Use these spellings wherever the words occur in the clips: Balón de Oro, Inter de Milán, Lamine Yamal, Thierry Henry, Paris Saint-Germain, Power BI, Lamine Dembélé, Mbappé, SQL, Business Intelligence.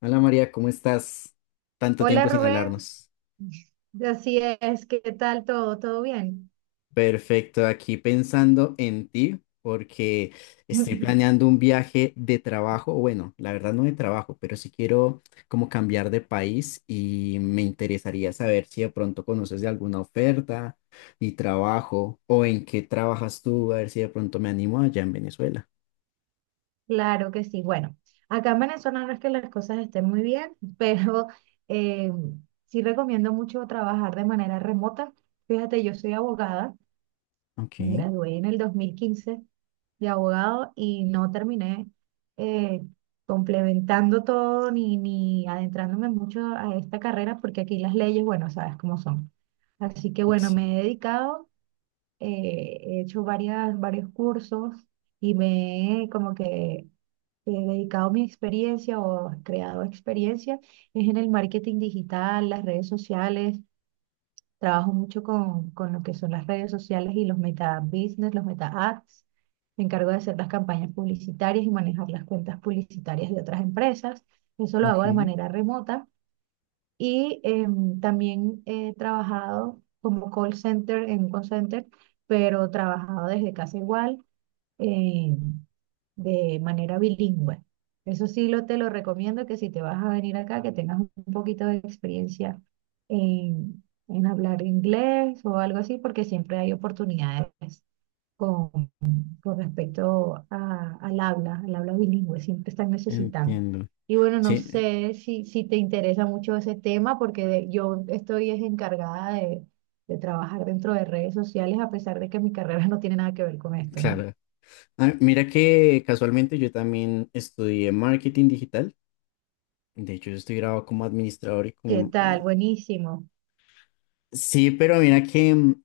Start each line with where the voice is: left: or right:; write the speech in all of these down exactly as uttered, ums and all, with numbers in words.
left: Hola María, ¿cómo estás? Tanto
right: Hola
left: tiempo sin
right: Rubén,
left: hablarnos.
right: así es, ¿qué tal todo? ¿Todo bien?
left: Perfecto, aquí pensando en ti porque estoy planeando un viaje de trabajo, bueno, la verdad no de trabajo, pero sí quiero como cambiar de país y me interesaría saber si de pronto conoces de alguna oferta y trabajo o en qué trabajas tú, a ver si de pronto me animo allá en Venezuela.
right: Claro que sí. Bueno, acá en Venezuela no es que las cosas estén muy bien, pero eh, sí recomiendo mucho trabajar de manera remota. Fíjate, yo soy abogada,
left: Ok,
right: me gradué en el dos mil quince de abogado y no terminé eh, complementando todo ni, ni adentrándome mucho a esta carrera porque aquí las leyes, bueno, sabes cómo son. Así que bueno,
left: sí,
right: me he dedicado, eh, he hecho varias, varios cursos y me he como que he dedicado mi experiencia o creado experiencia es en el marketing digital, las redes sociales. Trabajo mucho con, con lo que son las redes sociales y los meta business, los meta ads. Me encargo de hacer las campañas publicitarias y manejar las cuentas publicitarias de otras empresas. Eso lo
left: ok,
right: hago de manera remota. Y em, también he trabajado como call center en un call center, pero trabajado desde casa igual, eh, de manera bilingüe. Eso sí lo, te lo recomiendo que si te vas a venir acá, que tengas un poquito de experiencia en, en hablar inglés o algo así, porque siempre hay oportunidades con respecto a- al habla, al habla bilingüe, siempre están necesitando.
left: entiendo.
right: Y bueno, no
left: Sí,
right: sé si, si te interesa mucho ese tema, porque de- yo estoy es encargada de, de trabajar dentro de redes sociales, a pesar de que mi carrera no tiene nada que ver con esto, ¿no?
left: claro. Ah, mira que casualmente yo también estudié marketing digital. De hecho, yo estoy grabado como administrador y
right: ¿Qué
left: como... eh,
right: tal? Buenísimo.
left: Sí, pero mira que mm,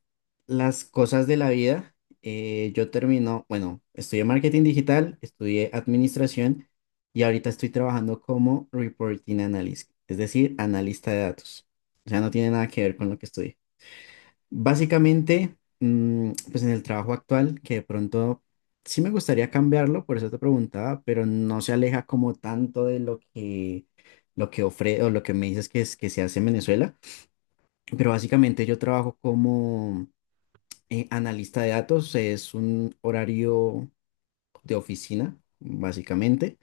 left: las cosas de la vida, eh, yo termino, bueno, estudié marketing digital, estudié administración y ahorita estoy trabajando como reporting analyst, es decir, analista de datos. O sea, no tiene nada que ver con lo que estudié. Básicamente, mm, pues en el trabajo actual, que de pronto sí me gustaría cambiarlo, por eso te preguntaba, pero no se aleja como tanto de lo que, lo que ofre o lo que me dices que, es, que se hace en Venezuela. Pero básicamente yo trabajo como eh, analista de datos, es un horario de oficina, básicamente,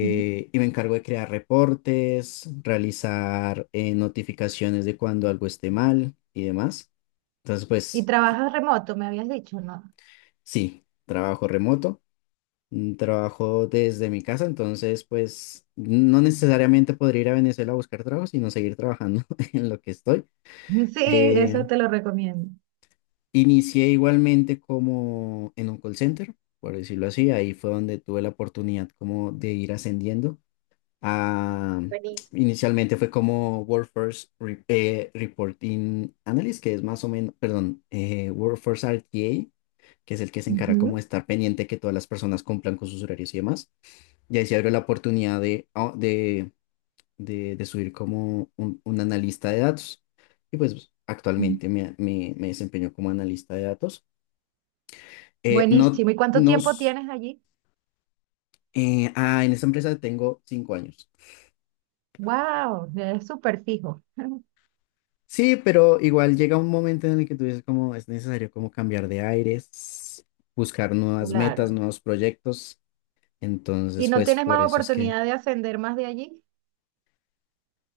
right: Ujú.
left: y me encargo de crear reportes, realizar eh, notificaciones de cuando algo esté mal y demás. Entonces,
right: Y
left: pues.
right: trabajas remoto, me habías dicho, ¿no?
left: Sí, trabajo remoto, mm, trabajo desde mi casa, entonces pues no necesariamente podría ir a Venezuela a buscar trabajo, sino seguir trabajando en lo que estoy.
right: Sí, eso
left: Eh,
right: te lo recomiendo.
left: Inicié igualmente como en un call center, por decirlo así, ahí fue donde tuve la oportunidad como de ir ascendiendo. a-
right: Buenísimo.
left: Inicialmente fue como Workforce Re- eh, Reporting Analyst, que es más o menos, perdón, eh, Workforce R T A. Que es el que se encarga como
right: Ujú.
left: de estar pendiente que todas las personas cumplan con sus horarios y demás. Y ahí se abrió la oportunidad de, ah, de, de, de subir como un, un analista de datos. Y pues
right: Mm.
left: actualmente me, me, me desempeño como analista de datos. Eh,
right: Buenísimo.
left: no
right: ¿Y cuánto tiempo
left: nos...
right: tienes allí?
left: eh, ah, en esta empresa tengo cinco años.
right: Wow, es súper fijo.
left: Sí, pero igual llega un momento en el que tú dices como es necesario como cambiar de aires, buscar nuevas metas,
right: Claro.
left: nuevos proyectos.
right: Y
left: Entonces,
right: no
left: pues.
right: tienes
left: Por
right: más
left: eso es que
right: oportunidad de ascender más de allí,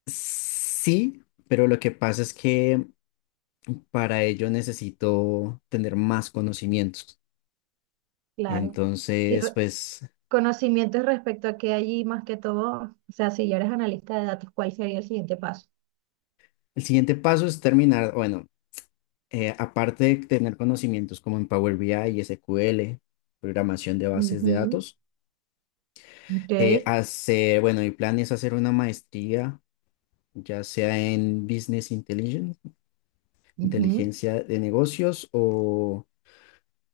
left: Sí, pero lo que pasa es que para ello necesito tener más conocimientos.
right: claro. Y
left: Entonces,
right: re-
left: pues.
right: Conocimientos respecto a que allí, más que todo, o sea, si ya eres analista de datos, ¿cuál sería el siguiente paso?
left: El siguiente paso es terminar, bueno, eh, aparte de tener conocimientos como en Power B I, sequel, programación de bases de
right: Ujú,
left: datos, eh,
right: ok,
left: hacer, bueno, mi plan es hacer una maestría, ya sea en Business Intelligence,
right: ujú,
left: inteligencia de negocios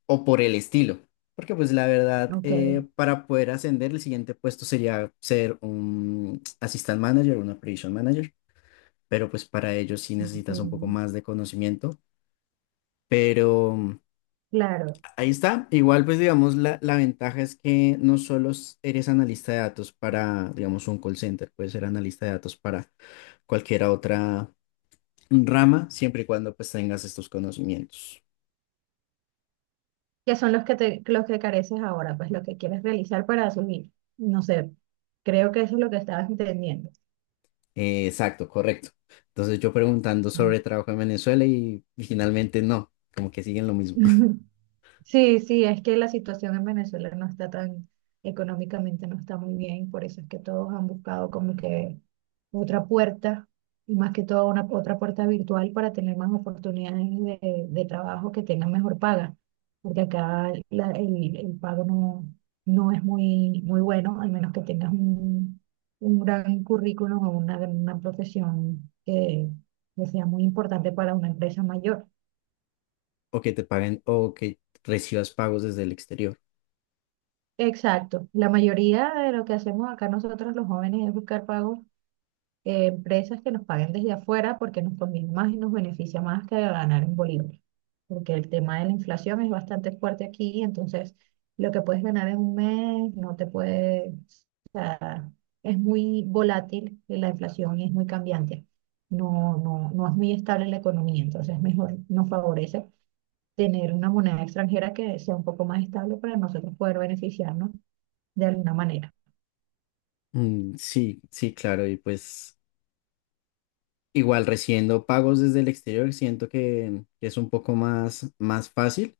left: o por el estilo. Porque pues la verdad,
right: ok,
left: eh, para poder ascender, el siguiente puesto sería ser un assistant manager, un operation manager, pero pues para ello sí necesitas un poco
right: ok,
left: más de conocimiento. Pero mm,
right: claro,
left: ahí está. Igual pues digamos, la, la ventaja es que no solo s- eres analista de datos para, digamos, un call center, puedes ser analista de datos para cualquier otra rama, siempre y cuando pues tengas estos conocimientos.
right: que son los que te, los que careces ahora, pues lo que quieres realizar para asumir. No sé, creo que eso es lo que estabas entendiendo.
left: Eh, exacto, correcto. Entonces yo preguntando sobre trabajo en Venezuela y, finalmente no, como que siguen lo mismo.
right: Mm. Sí, sí, es que la situación en Venezuela no está tan, económicamente no está muy bien, por eso es que todos han buscado como que otra puerta, y más que todo una otra puerta virtual para tener más oportunidades de, de trabajo que tengan mejor paga, porque acá la- el, el pago no, no es muy, muy bueno, al menos que tengas un, un gran currículum o una, gran- una profesión que, que sea muy importante para una empresa mayor.
left: O que te paguen o que recibas pagos desde el exterior.
right: Exacto. La mayoría de lo que hacemos acá nosotros los jóvenes es buscar pagos, eh, empresas que nos paguen desde afuera porque nos conviene más y nos beneficia más que ganar en bolívares. Porque el tema de la inflación es bastante fuerte aquí, entonces lo que puedes ganar en un mes no te puede, o sea, es muy volátil la inflación y es muy cambiante. No, no, no es muy estable la economía, entonces mejor nos favorece tener una moneda extranjera que sea un poco más estable para nosotros poder beneficiarnos de alguna manera.
left: Mm, sí, sí, claro. Y pues igual recibiendo pagos desde el exterior siento que es un poco más, más fácil.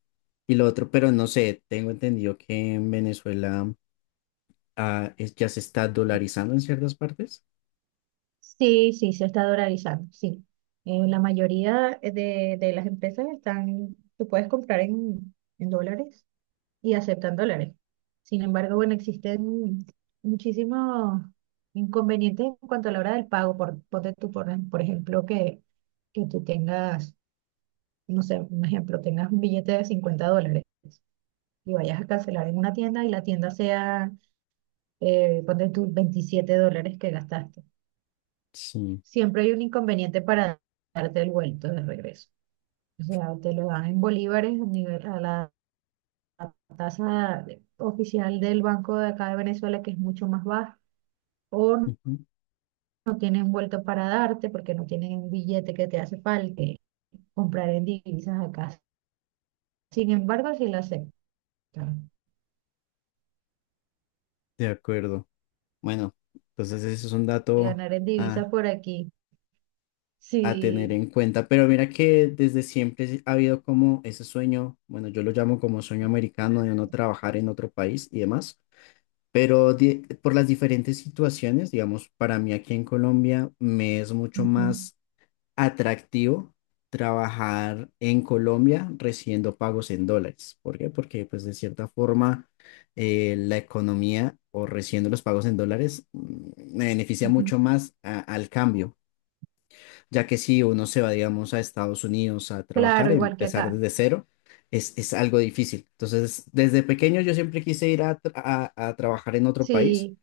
left: Y lo otro, pero no sé, tengo entendido que en Venezuela ah, es- ya se está dolarizando en ciertas partes.
right: Sí, sí, se está dolarizando, sí. Eh, la mayoría eh, de, de las empresas están, tú puedes comprar en, en dólares y aceptan dólares. Sin embargo, bueno, existen muchísimos inconvenientes en cuanto a la hora del pago. Por, ponte tú, por, por ejemplo, que, que tú tengas, no sé, un ejemplo, tengas un billete de cincuenta dólares y vayas a cancelar en una tienda y la tienda sea, eh, ponte tú, veintisiete dólares que gastaste,
left: Sí,
right: siempre hay un inconveniente para darte el vuelto de regreso. O sea, te lo dan en bolívares a nivel- a la tasa de- oficial del banco de acá de Venezuela, que es mucho más baja, o no,
left: ujú,
right: no tienen vuelto para darte porque no tienen un billete que te hace falta comprar en divisas acá. Sin embargo, si lo aceptan.
left: de acuerdo. Bueno, entonces ese es un
right: De
left: dato.
right: ganar en divisas
left: ah,
right: por aquí,
left: a tener
right: sí.
left: en cuenta. Pero mira que desde siempre ha habido como ese sueño, bueno, yo lo llamo como sueño americano de uno trabajar en otro país y demás, pero di- por las diferentes situaciones, digamos, para mí aquí en Colombia me es mucho
right: Ujú,
left: más atractivo trabajar en Colombia recibiendo pagos en dólares. ¿Por qué? Porque pues de cierta forma eh, la economía o recibiendo los pagos en dólares, mm, me beneficia
right: ujú.
left: mucho más a- al cambio ya que si uno se va, digamos, a Estados Unidos a trabajar,
right: Claro, igual que
left: empezar
right: acá.
left: desde cero, es, es algo difícil. Entonces, desde pequeño yo siempre quise ir a, tra- a, a trabajar en otro país,
right: Sí,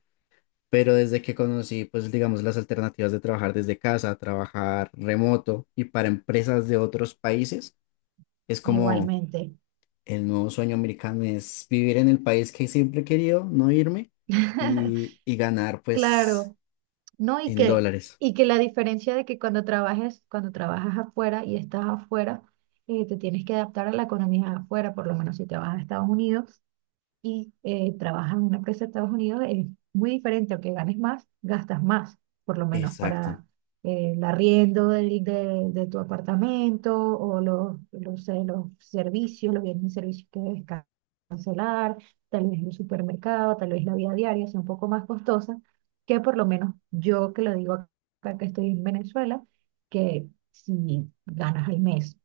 left: pero desde que conocí, pues, digamos, las alternativas de trabajar desde casa, trabajar remoto y para empresas de otros países, es como
right: igualmente.
left: el nuevo sueño americano, es vivir en el país que siempre he querido, no irme y, y ganar, pues,
right: Claro. ¿No? Y
left: en
right: que,
left: dólares.
right: y que la diferencia de que cuando trabajes, cuando trabajas afuera y estás afuera, eh, te tienes que adaptar a la economía afuera, por lo menos si te vas a Estados Unidos, y eh, trabajas en una empresa de Estados Unidos, es muy diferente, aunque ganes más, gastas más, por lo menos
left: Exacto.
right: para eh, el arriendo del- de, de tu apartamento o los, los, eh, los servicios, los bienes y servicios que debes ca- cancelar, tal vez el supermercado, tal vez la vida diaria sea un poco más costosa, que por lo menos yo que lo digo acá que estoy en Venezuela, que si ganas al mes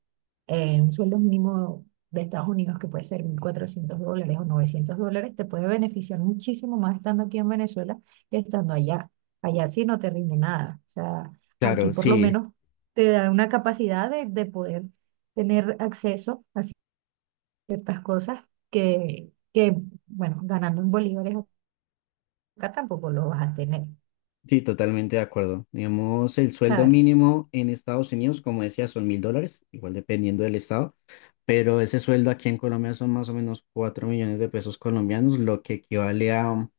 right: eh, un sueldo mínimo de Estados Unidos, que puede ser mil cuatrocientos dólares o novecientos dólares, te puede beneficiar muchísimo más estando aquí en Venezuela que estando allá. Allá sí no te rinde nada. O sea, aquí
left: Claro,
right: por lo
left: sí.
right: menos te da una capacidad de, de poder tener acceso a ciertas cosas que, que, bueno, ganando en bolívares acá tampoco lo vas a tener,
left: Sí, totalmente de acuerdo. Digamos, el sueldo
right: ¿sabes?
left: mínimo en Estados Unidos, como decía, son mil dólares, igual dependiendo del estado, pero ese sueldo aquí en Colombia son más o menos cuatro millones de pesos colombianos, lo que equivale a un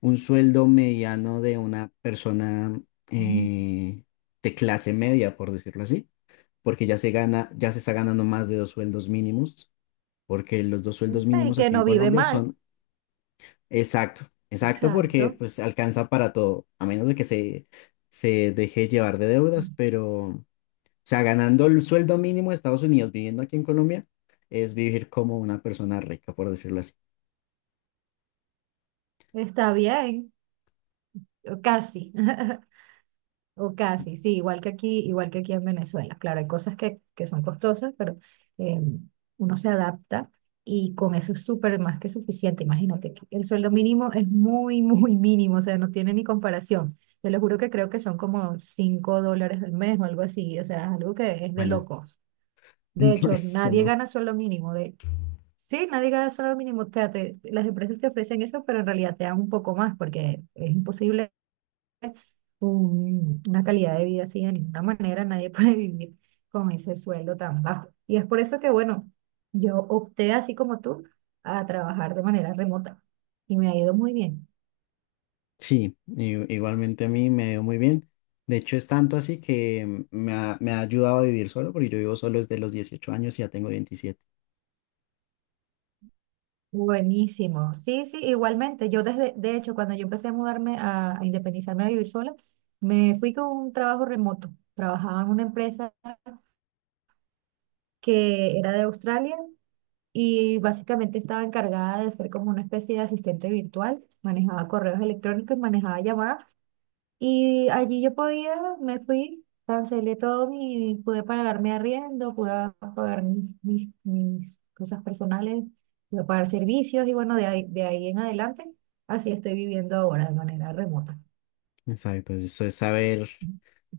left: un sueldo mediano de una persona
right: Mm.
left: eh, de clase media, por decirlo así, porque ya se gana, ya se está ganando más de dos sueldos mínimos, porque los dos sueldos
right: El
left: mínimos
right: que
left: aquí en
right: no vive
left: Colombia
right: mal,
left: son. Exacto, exacto, porque
right: exacto,
left: pues alcanza para todo, a menos de que se, se deje llevar de deudas, pero, o sea, ganando el sueldo mínimo de Estados Unidos, viviendo aquí en Colombia, es vivir como una persona rica, por decirlo así.
right: está bien, casi. O casi, sí, igual que aquí, igual que aquí en Venezuela. Claro, hay cosas que, que son costosas, pero eh, uno se adapta y con eso es súper más que suficiente. Imagínate, aquí el sueldo mínimo es muy, muy mínimo, o sea, no tiene ni comparación. Te lo juro que creo que son como cinco dólares al mes o algo así, o sea, es algo que es de
left: Bueno,
right: locos. De
left: no,
right: hecho,
left: eso
right: nadie
left: no.
right: gana sueldo mínimo. De... Sí, nadie gana sueldo mínimo. O sea, te- las empresas te ofrecen eso, pero en realidad te dan un poco más porque es imposible un- una calidad de vida así, de ninguna manera nadie puede vivir con ese sueldo tan bajo. Y es por eso que, bueno, yo opté así como tú a trabajar de manera remota y me ha ido muy bien.
left: Sí, i- igualmente a mí me dio muy bien. De hecho, es tanto así que me ha, me ha ayudado a vivir solo, porque yo vivo solo desde los dieciocho años y ya tengo veintisiete.
right: Buenísimo. Sí, sí, igualmente. Yo desde, de hecho, cuando yo empecé a mudarme, a, a independizarme, a vivir sola, me fui con un trabajo remoto. Trabajaba en una empresa que era de Australia y básicamente estaba encargada de ser como una especie de asistente virtual. Manejaba correos electrónicos, manejaba llamadas. Y allí yo podía, me fui, cancelé todo y pude pagar mi arriendo, pude pagar mis, mis, mis cosas personales, pude pagar servicios y bueno, de ahí, de ahí en adelante, así estoy viviendo ahora de manera remota.
left: Exacto, eso es saber,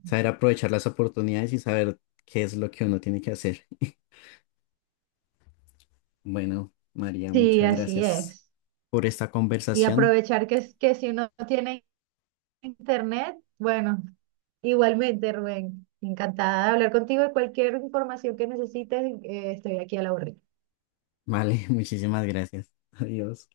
left: saber aprovechar las oportunidades y saber qué es lo que uno tiene que hacer. Bueno, María,
right: Sí,
left: muchas
right: así
left: gracias
right: es.
left: por esta
right: Y
left: conversación.
right: aprovechar que, es- que si uno tiene internet, bueno, igualmente, Rubén, encantada de hablar contigo y cualquier información que necesites, eh, estoy aquí a la orden.
left: Vale, muchísimas gracias. Adiós.